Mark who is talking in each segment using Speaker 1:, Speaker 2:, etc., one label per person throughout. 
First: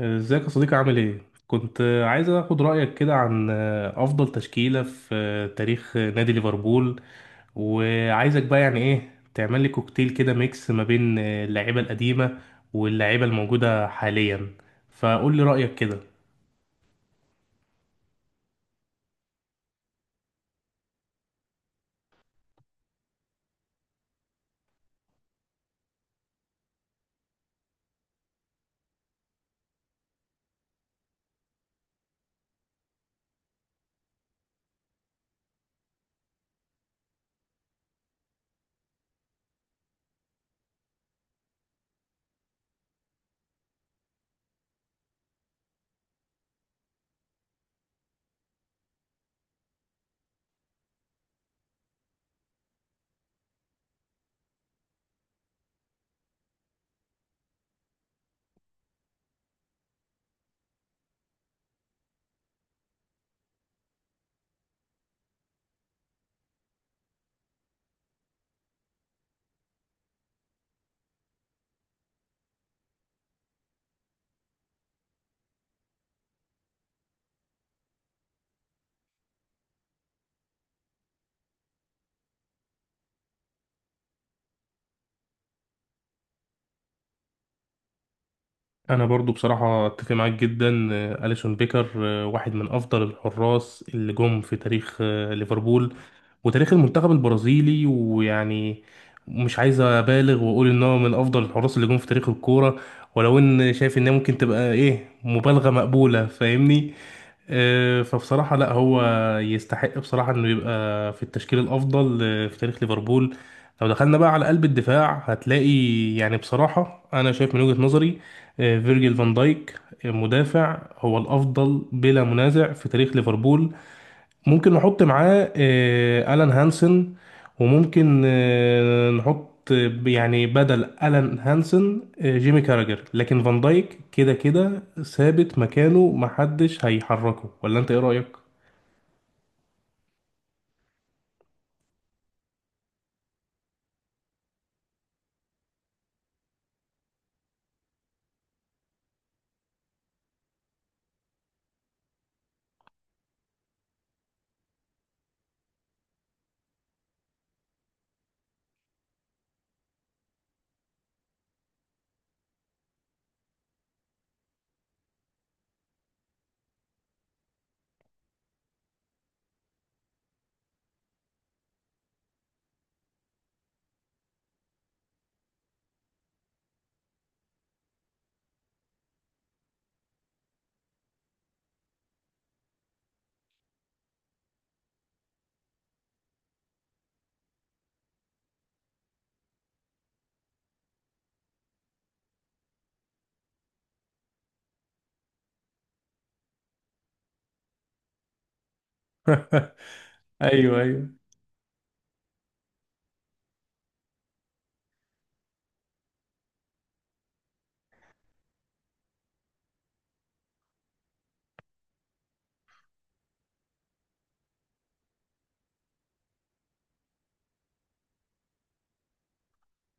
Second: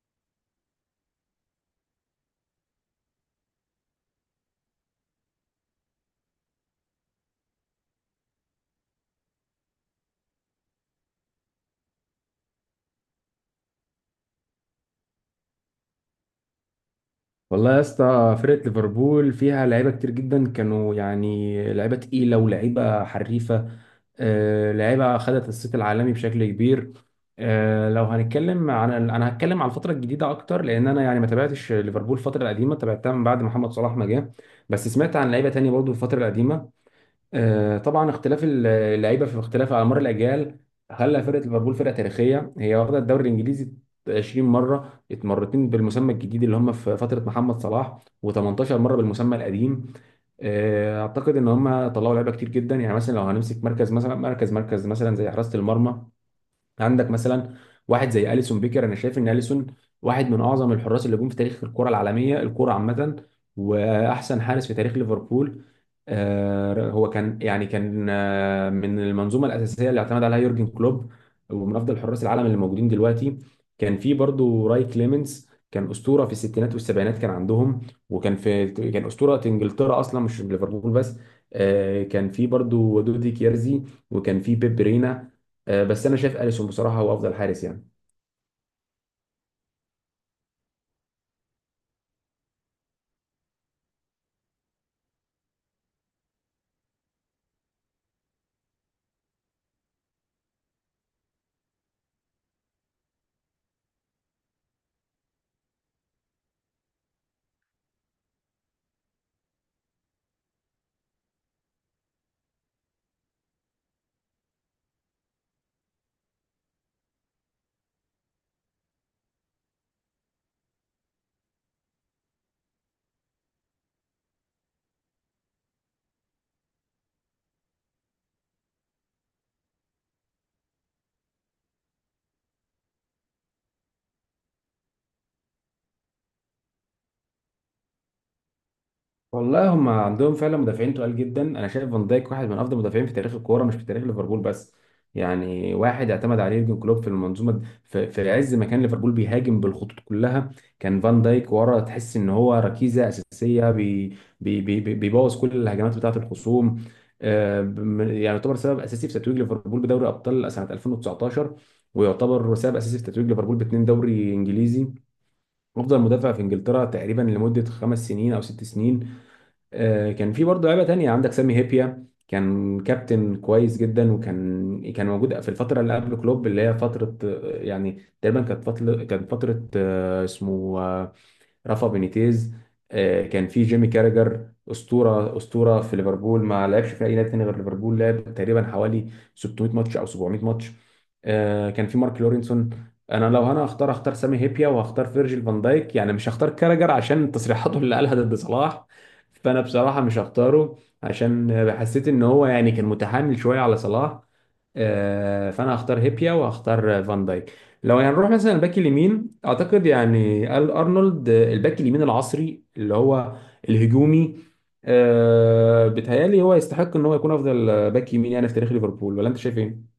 Speaker 1: ازيك يا صديقي، عامل ايه؟ كنت عايز اخد رأيك كده عن افضل تشكيلة في تاريخ نادي ليفربول، وعايزك بقى يعني ايه تعمل لي كوكتيل كده، ميكس ما بين اللعيبة القديمة واللعيبة الموجودة حاليا. فقول لي رأيك كده.
Speaker 2: والله يا اسطى، فرقة ليفربول فيها لعيبة كتير جدا. كانوا يعني لعيبة تقيلة ولعيبة حريفة. لعيبة خدت الصيت العالمي بشكل كبير. لو هنتكلم عن انا هتكلم عن الفترة الجديدة اكتر، لان انا يعني ما تابعتش ليفربول الفترة القديمة، تابعتها من بعد محمد صلاح ما جه. بس سمعت عن لعيبة تانية برضو في الفترة القديمة. طبعا اختلاف اللعيبه في اختلاف على مر الاجيال خلى فرقه ليفربول فرقه تاريخيه. هي واخده الدوري الانجليزي 20 مره، اتمرتين بالمسمى الجديد اللي هم في فتره محمد صلاح، و18 مره بالمسمى القديم. اعتقد ان هم طلعوا لعيبه كتير جدا. يعني مثلا لو هنمسك مركز، مثلا مركز مثلا زي حراسه المرمى، عندك مثلا واحد زي اليسون بيكر. انا شايف ان اليسون واحد من اعظم الحراس اللي جم في تاريخ الكره العالميه، الكره عامه، واحسن حارس في تاريخ ليفربول. هو كان يعني كان من المنظومه الاساسيه اللي اعتمد عليها يورجن كلوب، ومن افضل حراس العالم اللي موجودين دلوقتي. كان في برضو راي كليمنز، كان اسطوره في الستينات والسبعينات كان عندهم. وكان في كان اسطوره انجلترا اصلا، مش ليفربول بس. كان في برضو دودي كيرزي، وكان في بيب رينا. بس انا شايف اليسون بصراحه هو افضل حارس يعني.
Speaker 1: انا برضو بصراحه اتفق معاك جدا. اليسون بيكر واحد من افضل الحراس اللي جم في تاريخ ليفربول وتاريخ المنتخب البرازيلي. ويعني مش عايز ابالغ واقول ان هو من افضل الحراس اللي جم في تاريخ الكوره، ولو ان شايف انها ممكن تبقى ايه مبالغه مقبوله، فاهمني؟ فبصراحه لا، هو يستحق بصراحه انه يبقى في التشكيل الافضل في تاريخ ليفربول. لو دخلنا بقى على قلب الدفاع، هتلاقي يعني بصراحه انا شايف من وجهه نظري فيرجيل فان دايك مدافع هو الافضل بلا منازع في تاريخ ليفربول. ممكن نحط معاه الان هانسن، وممكن نحط يعني بدل الان هانسن جيمي كاراجر، لكن فان دايك كده كده ثابت مكانه، محدش هيحركه. ولا انت ايه رايك؟
Speaker 2: والله هم عندهم فعلا مدافعين تقال جدا. انا شايف فان دايك واحد من افضل المدافعين في تاريخ الكوره، مش في تاريخ ليفربول بس. يعني واحد اعتمد عليه يورجن كلوب في المنظومه في عز ما كان ليفربول بيهاجم بالخطوط كلها، كان فان دايك ورا. تحس ان هو ركيزه اساسيه، بيبوظ كل الهجمات بتاعه الخصوم. يعني يعتبر سبب اساسي في تتويج ليفربول بدوري ابطال سنه 2019، ويعتبر سبب اساسي في تتويج ليفربول باتنين دوري انجليزي. افضل مدافع في انجلترا تقريبا لمده 5 سنين او 6 سنين. كان في برضه لعيبه تانية. عندك سامي هيبيا، كان كابتن كويس جدا، وكان موجود في الفتره اللي قبل كلوب، اللي هي فتره يعني تقريبا كانت فتره اسمه رافا بينيتيز. كان في جيمي كاراجر، اسطوره في ليفربول، ما لعبش في اي نادي تاني غير ليفربول، لعب تقريبا حوالي 600 ماتش او 700 ماتش. كان في مارك لورينسون. انا لو هختار سامي هيبيا وهختار فيرجيل فان دايك، يعني مش هختار كاراجر عشان تصريحاته اللي قالها ضد صلاح. فانا بصراحه مش
Speaker 1: ايوه،
Speaker 2: هختاره،
Speaker 1: ايوه.
Speaker 2: عشان حسيت ان هو يعني كان متحامل شويه على صلاح. فانا هختار هيبيا وهختار فان دايك. لو هنروح مثلا الباك اليمين، اعتقد يعني ال ارنولد، الباك اليمين العصري اللي هو الهجومي، آه بيتهيألي هو يستحق ان هو يكون افضل باك يمين يعني في تاريخ ليفربول، ولا انت شايف ايه؟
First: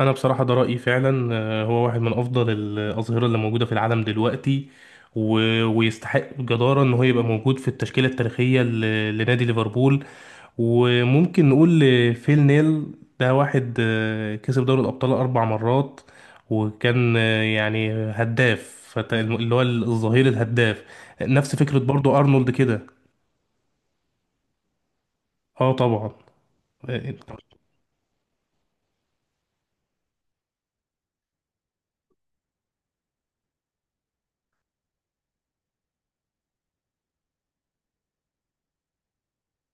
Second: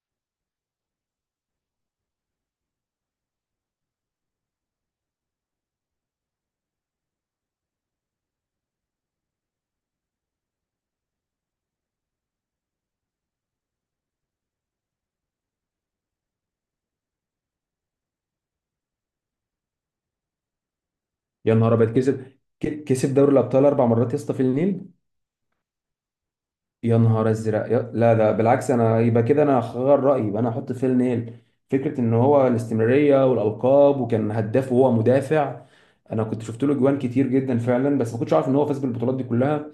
Speaker 1: انا بصراحه ده رايي فعلا. هو واحد من افضل الاظهره اللي موجوده في العالم دلوقتي، و... ويستحق جداره ان هو يبقى موجود في التشكيله التاريخيه لنادي ليفربول. وممكن نقول فيل نيل. ده واحد كسب دوري الابطال 4 مرات، وكان يعني هداف، اللي هو الظهير الهداف.
Speaker 2: يا
Speaker 1: نفس
Speaker 2: نهار
Speaker 1: فكره
Speaker 2: ابيض،
Speaker 1: برضو
Speaker 2: كسب؟
Speaker 1: ارنولد كده.
Speaker 2: كسب دوري الابطال 4 مرات يا اسطى في النيل؟
Speaker 1: اه طبعا.
Speaker 2: يا
Speaker 1: آه،
Speaker 2: نهار ازرق. لا ده بالعكس، انا يبقى كده انا هغير رايي، يبقى انا هحط فيل نيل. فكره ان هو الاستمراريه والالقاب، وكان هداف وهو مدافع. انا كنت شفت له جوان كتير جدا فعلا، بس ما كنتش عارف ان هو فاز بالبطولات دي كلها.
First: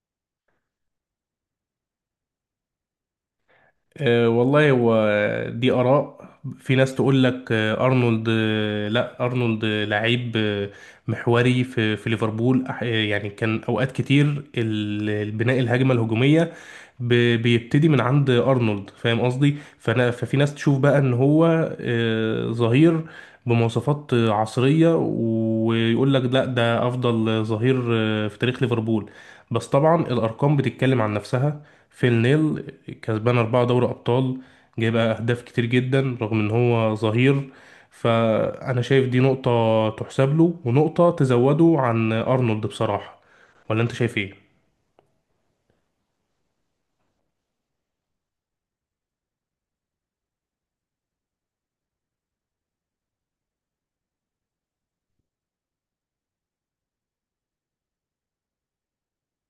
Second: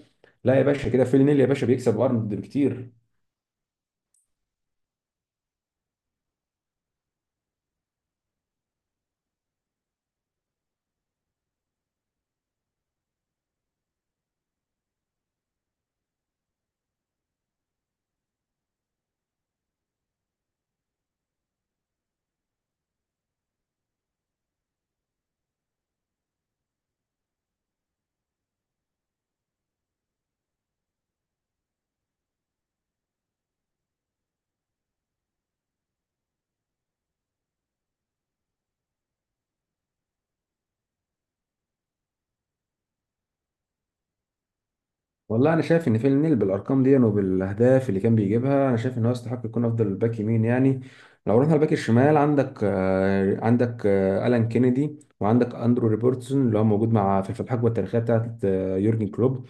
Speaker 2: لا يا باشا، كده فيل نيل يا باشا بيكسب ارنولد بكتير.
Speaker 1: أه والله، هو دي آراء. في ناس تقول لك أرنولد، لا، أرنولد لعيب محوري في ليفربول. يعني كان أوقات كتير البناء، الهجمة الهجومية بيبتدي من عند أرنولد، فاهم قصدي؟ فأنا ففي ناس تشوف بقى إن هو ظهير بمواصفات عصرية، ويقول لك لا، ده أفضل ظهير في تاريخ ليفربول. بس طبعا الأرقام بتتكلم عن نفسها. فيل نيل كسبان أربعة دوري أبطال، جايب أهداف كتير جدا رغم إن هو ظهير. فأنا شايف دي نقطة تحسب له، ونقطة تزوده عن أرنولد بصراحة. ولا أنت شايف إيه؟
Speaker 2: والله انا شايف ان فيل نيل بالارقام دي وبالاهداف اللي كان بيجيبها، انا شايف ان هو يستحق يكون افضل باك يمين يعني. لو رحنا الباك الشمال، عندك عندك الان كينيدي، وعندك اندرو روبرتسون اللي هو موجود مع في الحقبه التاريخيه بتاعت يورجن كلوب.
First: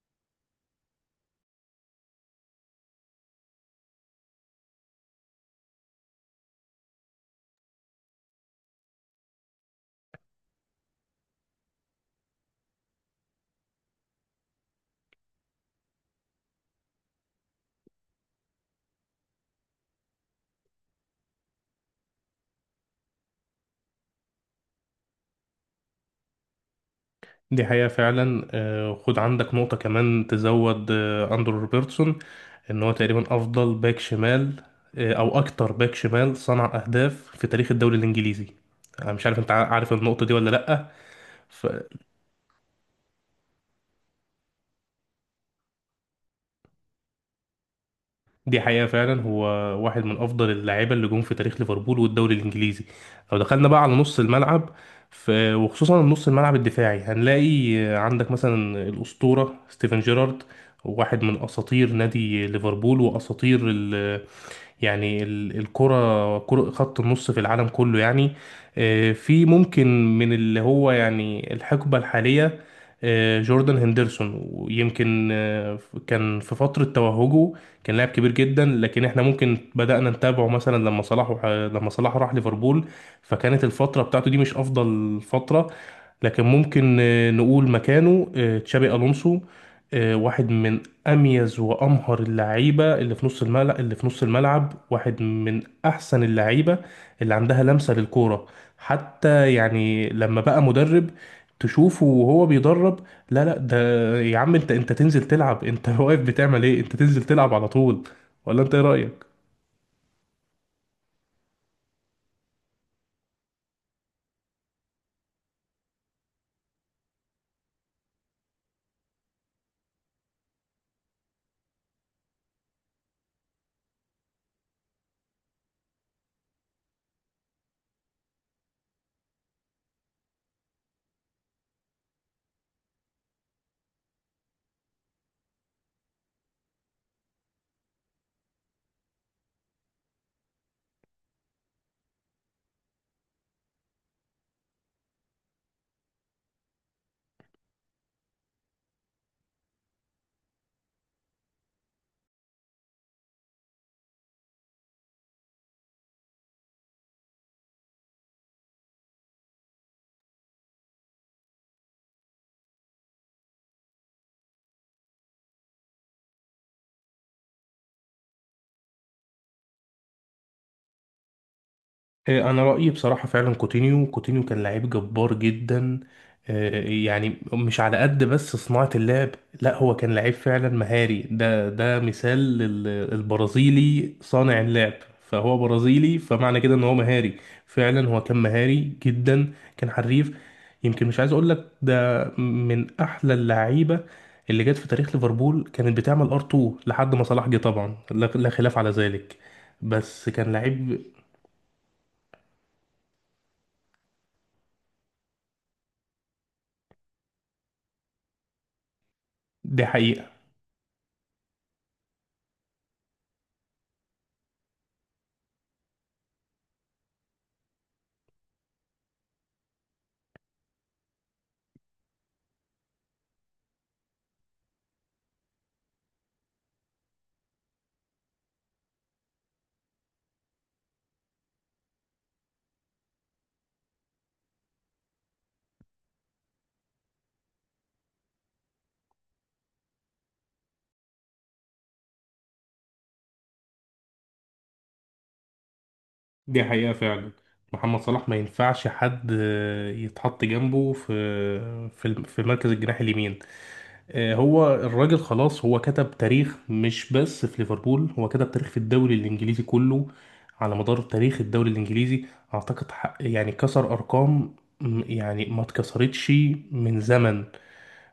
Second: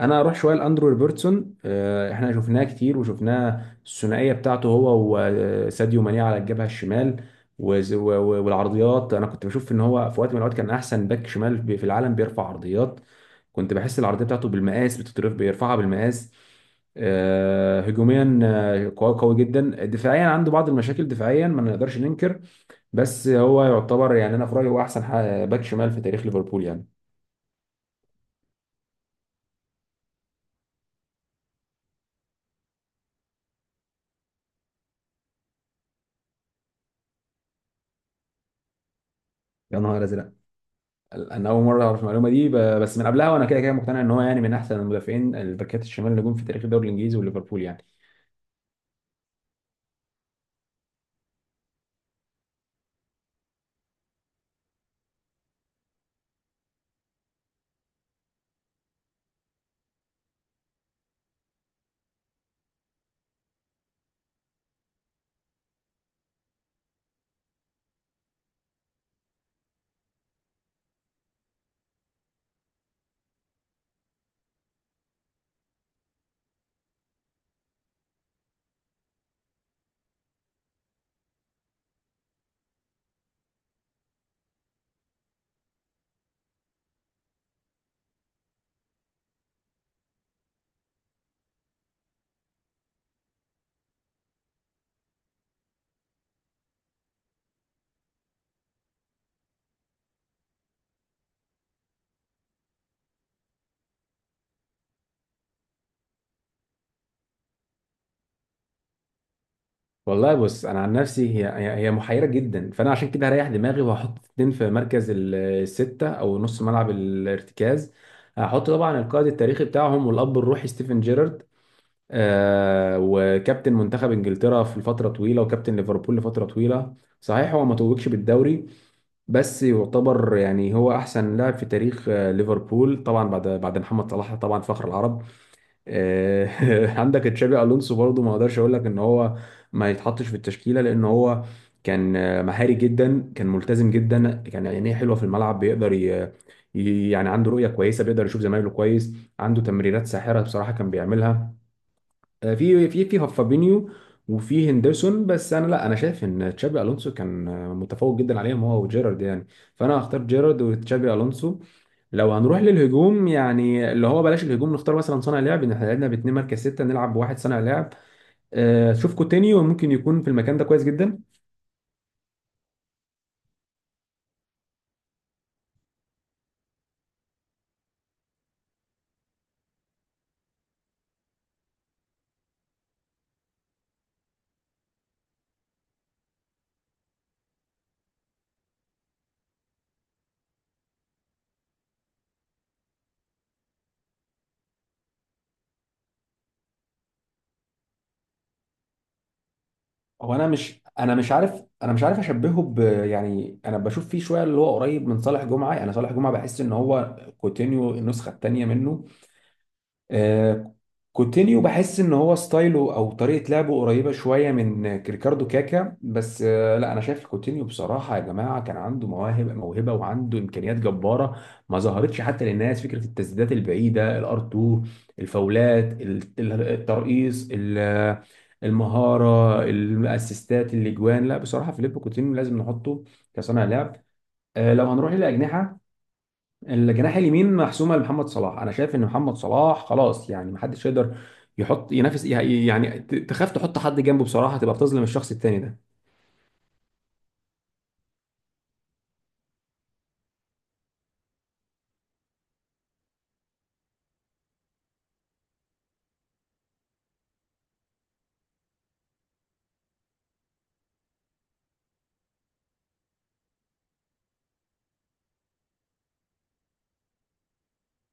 Speaker 2: انا اروح شويه لاندرو روبرتسون. احنا شفناه كتير، وشفناه الثنائيه بتاعته هو وساديو ماني على الجبهه الشمال والعرضيات. انا كنت بشوف ان هو في وقت من الاوقات كان احسن باك شمال في العالم بيرفع عرضيات. كنت بحس العرضيه بتاعته بالمقاس، بتترف بيرفعها بالمقاس. هجوميا قوي قوي جدا. دفاعيا عنده بعض المشاكل دفاعيا، ما نقدرش ننكر. بس هو يعتبر يعني انا في رايي هو احسن باك شمال في تاريخ ليفربول يعني.
Speaker 1: دي حقيقة فعلا. خد عندك نقطة كمان تزود أندرو روبرتسون. إن هو تقريبا أفضل باك شمال، أو أكتر باك شمال صنع أهداف في تاريخ الدوري الإنجليزي. أنا مش عارف أنت
Speaker 2: يا
Speaker 1: عارف
Speaker 2: نهار
Speaker 1: النقطة
Speaker 2: ازرق.
Speaker 1: دي ولا لأ.
Speaker 2: انا اول مره اعرف المعلومه دي. بس من قبلها وانا كده كده مقتنع ان هو يعني من احسن المدافعين الباكات الشمال اللي جم في تاريخ الدوري الانجليزي وليفربول يعني.
Speaker 1: دي حقيقة فعلا. هو واحد من أفضل اللاعيبة اللي جم في تاريخ ليفربول والدوري الإنجليزي. لو دخلنا بقى على نص الملعب، وخصوصا نص الملعب الدفاعي، هنلاقي عندك مثلا الأسطورة ستيفن جيرارد. واحد من أساطير نادي ليفربول وأساطير يعني ال- الكرة كرة خط النص في العالم كله يعني. في ممكن من اللي هو يعني الحقبة الحالية جوردان هندرسون، ويمكن كان في فترة توهجه كان لاعب كبير جدا، لكن احنا ممكن بدأنا نتابعه مثلا لما صلاح راح ليفربول، فكانت الفترة بتاعته دي مش أفضل فترة. لكن ممكن نقول مكانه تشابي ألونسو. واحد من اميز وامهر اللعيبه اللي في نص الملعب، واحد من احسن اللعيبه اللي عندها لمسه للكوره. حتى يعني لما بقى مدرب، تشوفه وهو بيدرب. لا لا، ده يا عم انت تنزل تلعب انت واقف بتعمل ايه؟ انت تنزل تلعب على طول. ولا انت ايه رايك؟
Speaker 2: والله بص، انا عن نفسي هي محيره جدا. فانا عشان كده هريح دماغي وهحط اتنين في مركز السته او نص ملعب الارتكاز. هحط طبعا القائد التاريخي بتاعهم والاب الروحي ستيفن جيرارد، آه وكابتن منتخب انجلترا في فتره طويله، وكابتن ليفربول لفتره طويله. صحيح هو ما توجش بالدوري، بس يعتبر يعني هو احسن لاعب في تاريخ ليفربول، طبعا بعد محمد صلاح طبعا، فخر العرب. عندك تشابي الونسو برضو، ما اقدرش اقول لك ان هو ما يتحطش في التشكيله، لان هو كان مهاري جدا، كان ملتزم جدا، كان عينيه حلوه في الملعب، بيقدر يعني عنده رؤيه كويسه، بيقدر يشوف زمايله كويس، عنده تمريرات ساحره بصراحه كان بيعملها. في فابينيو وفي هندرسون. بس انا لا، انا شايف ان تشابي الونسو كان متفوق جدا عليهم هو وجيرارد يعني. فانا هختار جيرارد وتشابي الونسو. لو هنروح للهجوم، يعني اللي هو بلاش الهجوم، نختار مثلا صانع لعب، ان احنا لعبنا باتنين مركز ستة، نلعب بواحد صانع لعب. شوف كوتينيو ممكن يكون في المكان ده كويس جدا.
Speaker 1: انا رايي بصراحه فعلا، كوتينيو كان لعيب جبار جدا. يعني مش على قد بس صناعه اللعب، لا هو كان لعيب فعلا مهاري. ده مثال للبرازيلي صانع اللعب. فهو برازيلي، فمعنى كده ان هو مهاري فعلا. هو كان مهاري جدا، كان حريف. يمكن مش عايز اقول لك ده من احلى اللعيبه اللي جت في تاريخ ليفربول. كانت بتعمل ار 2 لحد ما صلاح جه طبعا، لا لا خلاف على ذلك، بس
Speaker 2: هو انا
Speaker 1: كان
Speaker 2: مش
Speaker 1: لعيب.
Speaker 2: انا مش عارف، انا مش عارف اشبهه ب. يعني انا بشوف فيه شويه اللي هو قريب من صالح جمعه، يعني صالح جمعه بحس ان هو كوتينيو النسخه الثانيه منه.
Speaker 1: دي حقيقة
Speaker 2: آه، كوتينيو بحس ان هو ستايله او طريقه لعبه قريبه شويه من ريكاردو كاكا، بس لا انا شايف كوتينيو بصراحه يا جماعه كان عنده مواهب، موهبه وعنده امكانيات جباره ما ظهرتش حتى للناس. فكره التسديدات البعيده الار 2، الفاولات الترقيص، المهاره، الاسيستات، الاجوان. لا بصراحه فيليب كوتينيو لازم نحطه كصانع لعب. لو هنروح للاجنحه، الجناح اليمين محسومه لمحمد صلاح. انا شايف ان محمد صلاح خلاص، يعني محدش يقدر يحط ينافس، يعني تخاف تحط حد جنبه بصراحه، تبقى بتظلم الشخص التاني ده.
Speaker 1: دي حقيقة فعلا. محمد صلاح ما ينفعش حد يتحط جنبه في مركز الجناح اليمين. هو الراجل خلاص، هو كتب تاريخ مش بس في ليفربول، هو كتب تاريخ في الدوري الإنجليزي كله. على مدار تاريخ الدوري الإنجليزي أعتقد يعني كسر أرقام يعني ما اتكسرتش من زمن.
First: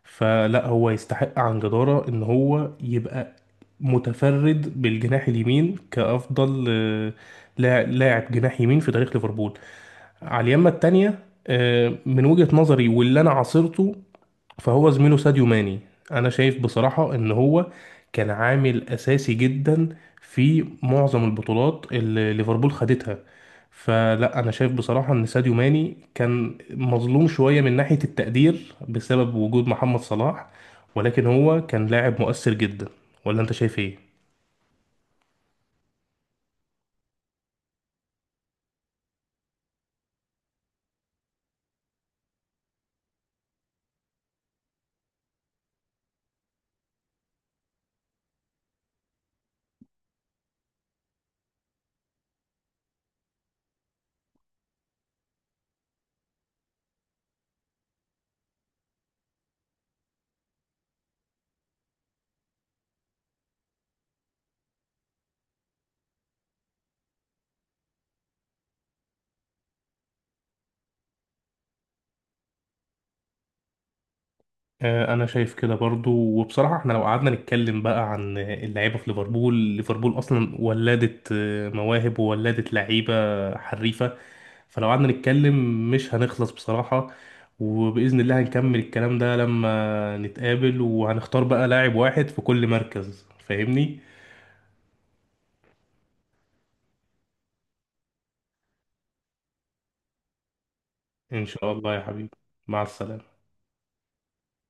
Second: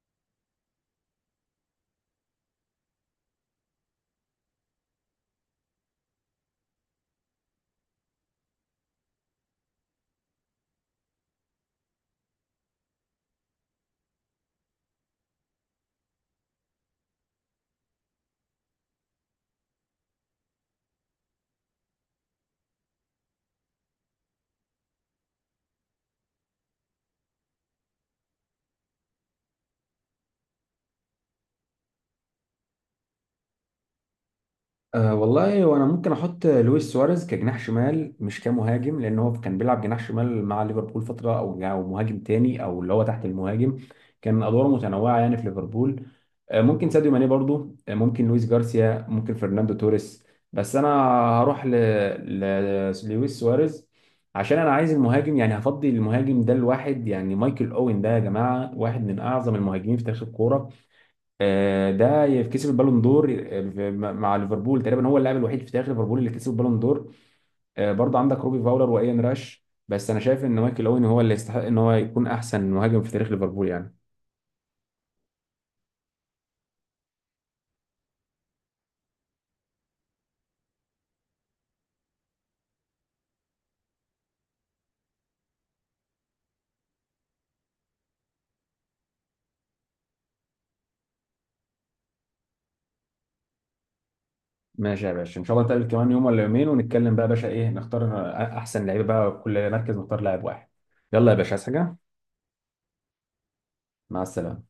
Speaker 1: فلا، هو يستحق عن جدارة إن هو يبقى متفرد بالجناح اليمين كأفضل لاعب جناح يمين في تاريخ ليفربول. على اليمة التانية من وجهة نظري واللي أنا عاصرته، فهو زميله ساديو ماني. أنا شايف بصراحة إن هو كان عامل أساسي جدا في معظم البطولات اللي ليفربول خدتها. فلا، أنا شايف بصراحة إن ساديو ماني كان مظلوم شوية من ناحية التقدير بسبب وجود محمد صلاح، ولكن هو كان لاعب مؤثر جدا. ولا أنت شايف إيه؟
Speaker 2: أه والله، وانا ممكن احط لويس سواريز كجناح شمال، مش كمهاجم، لان هو كان بيلعب جناح شمال مع ليفربول فتره، او مهاجم تاني، او اللي هو تحت المهاجم. كان ادواره متنوعه يعني في ليفربول. أه ممكن ساديو ماني برضو، أه ممكن لويس جارسيا، ممكن فرناندو توريس. بس انا هروح لويس سواريز. عشان انا عايز المهاجم، يعني هفضي المهاجم ده لواحد. يعني مايكل اوين ده يا جماعه واحد من اعظم المهاجمين في تاريخ الكوره. ده كسب البالون دور مع ليفربول. تقريبا هو اللاعب الوحيد في تاريخ ليفربول اللي كسب البالون دور. برضه عندك روبي فاولر وايان راش، بس انا شايف ان مايكل اوين هو اللي يستحق ان هو يكون احسن مهاجم في تاريخ ليفربول يعني.
Speaker 1: انا شايف كده برضو. وبصراحه احنا لو قعدنا نتكلم بقى عن اللعيبه في ليفربول، ليفربول اصلا ولدت مواهب وولدت لعيبه حريفه. فلو قعدنا نتكلم مش هنخلص بصراحه. وباذن الله هنكمل الكلام ده لما نتقابل، وهنختار بقى لاعب واحد في كل مركز، فاهمني؟
Speaker 2: ماشي يا باشا، ان شاء الله نتقابل كمان يوم ولا يومين ونتكلم بقى يا باشا، ايه نختار احسن لعيبه، بقى كل مركز نختار لاعب واحد. يلا يا
Speaker 1: ان
Speaker 2: باشا، عايز
Speaker 1: شاء الله
Speaker 2: حاجه؟
Speaker 1: يا حبيبي. مع السلامه.
Speaker 2: مع السلامه.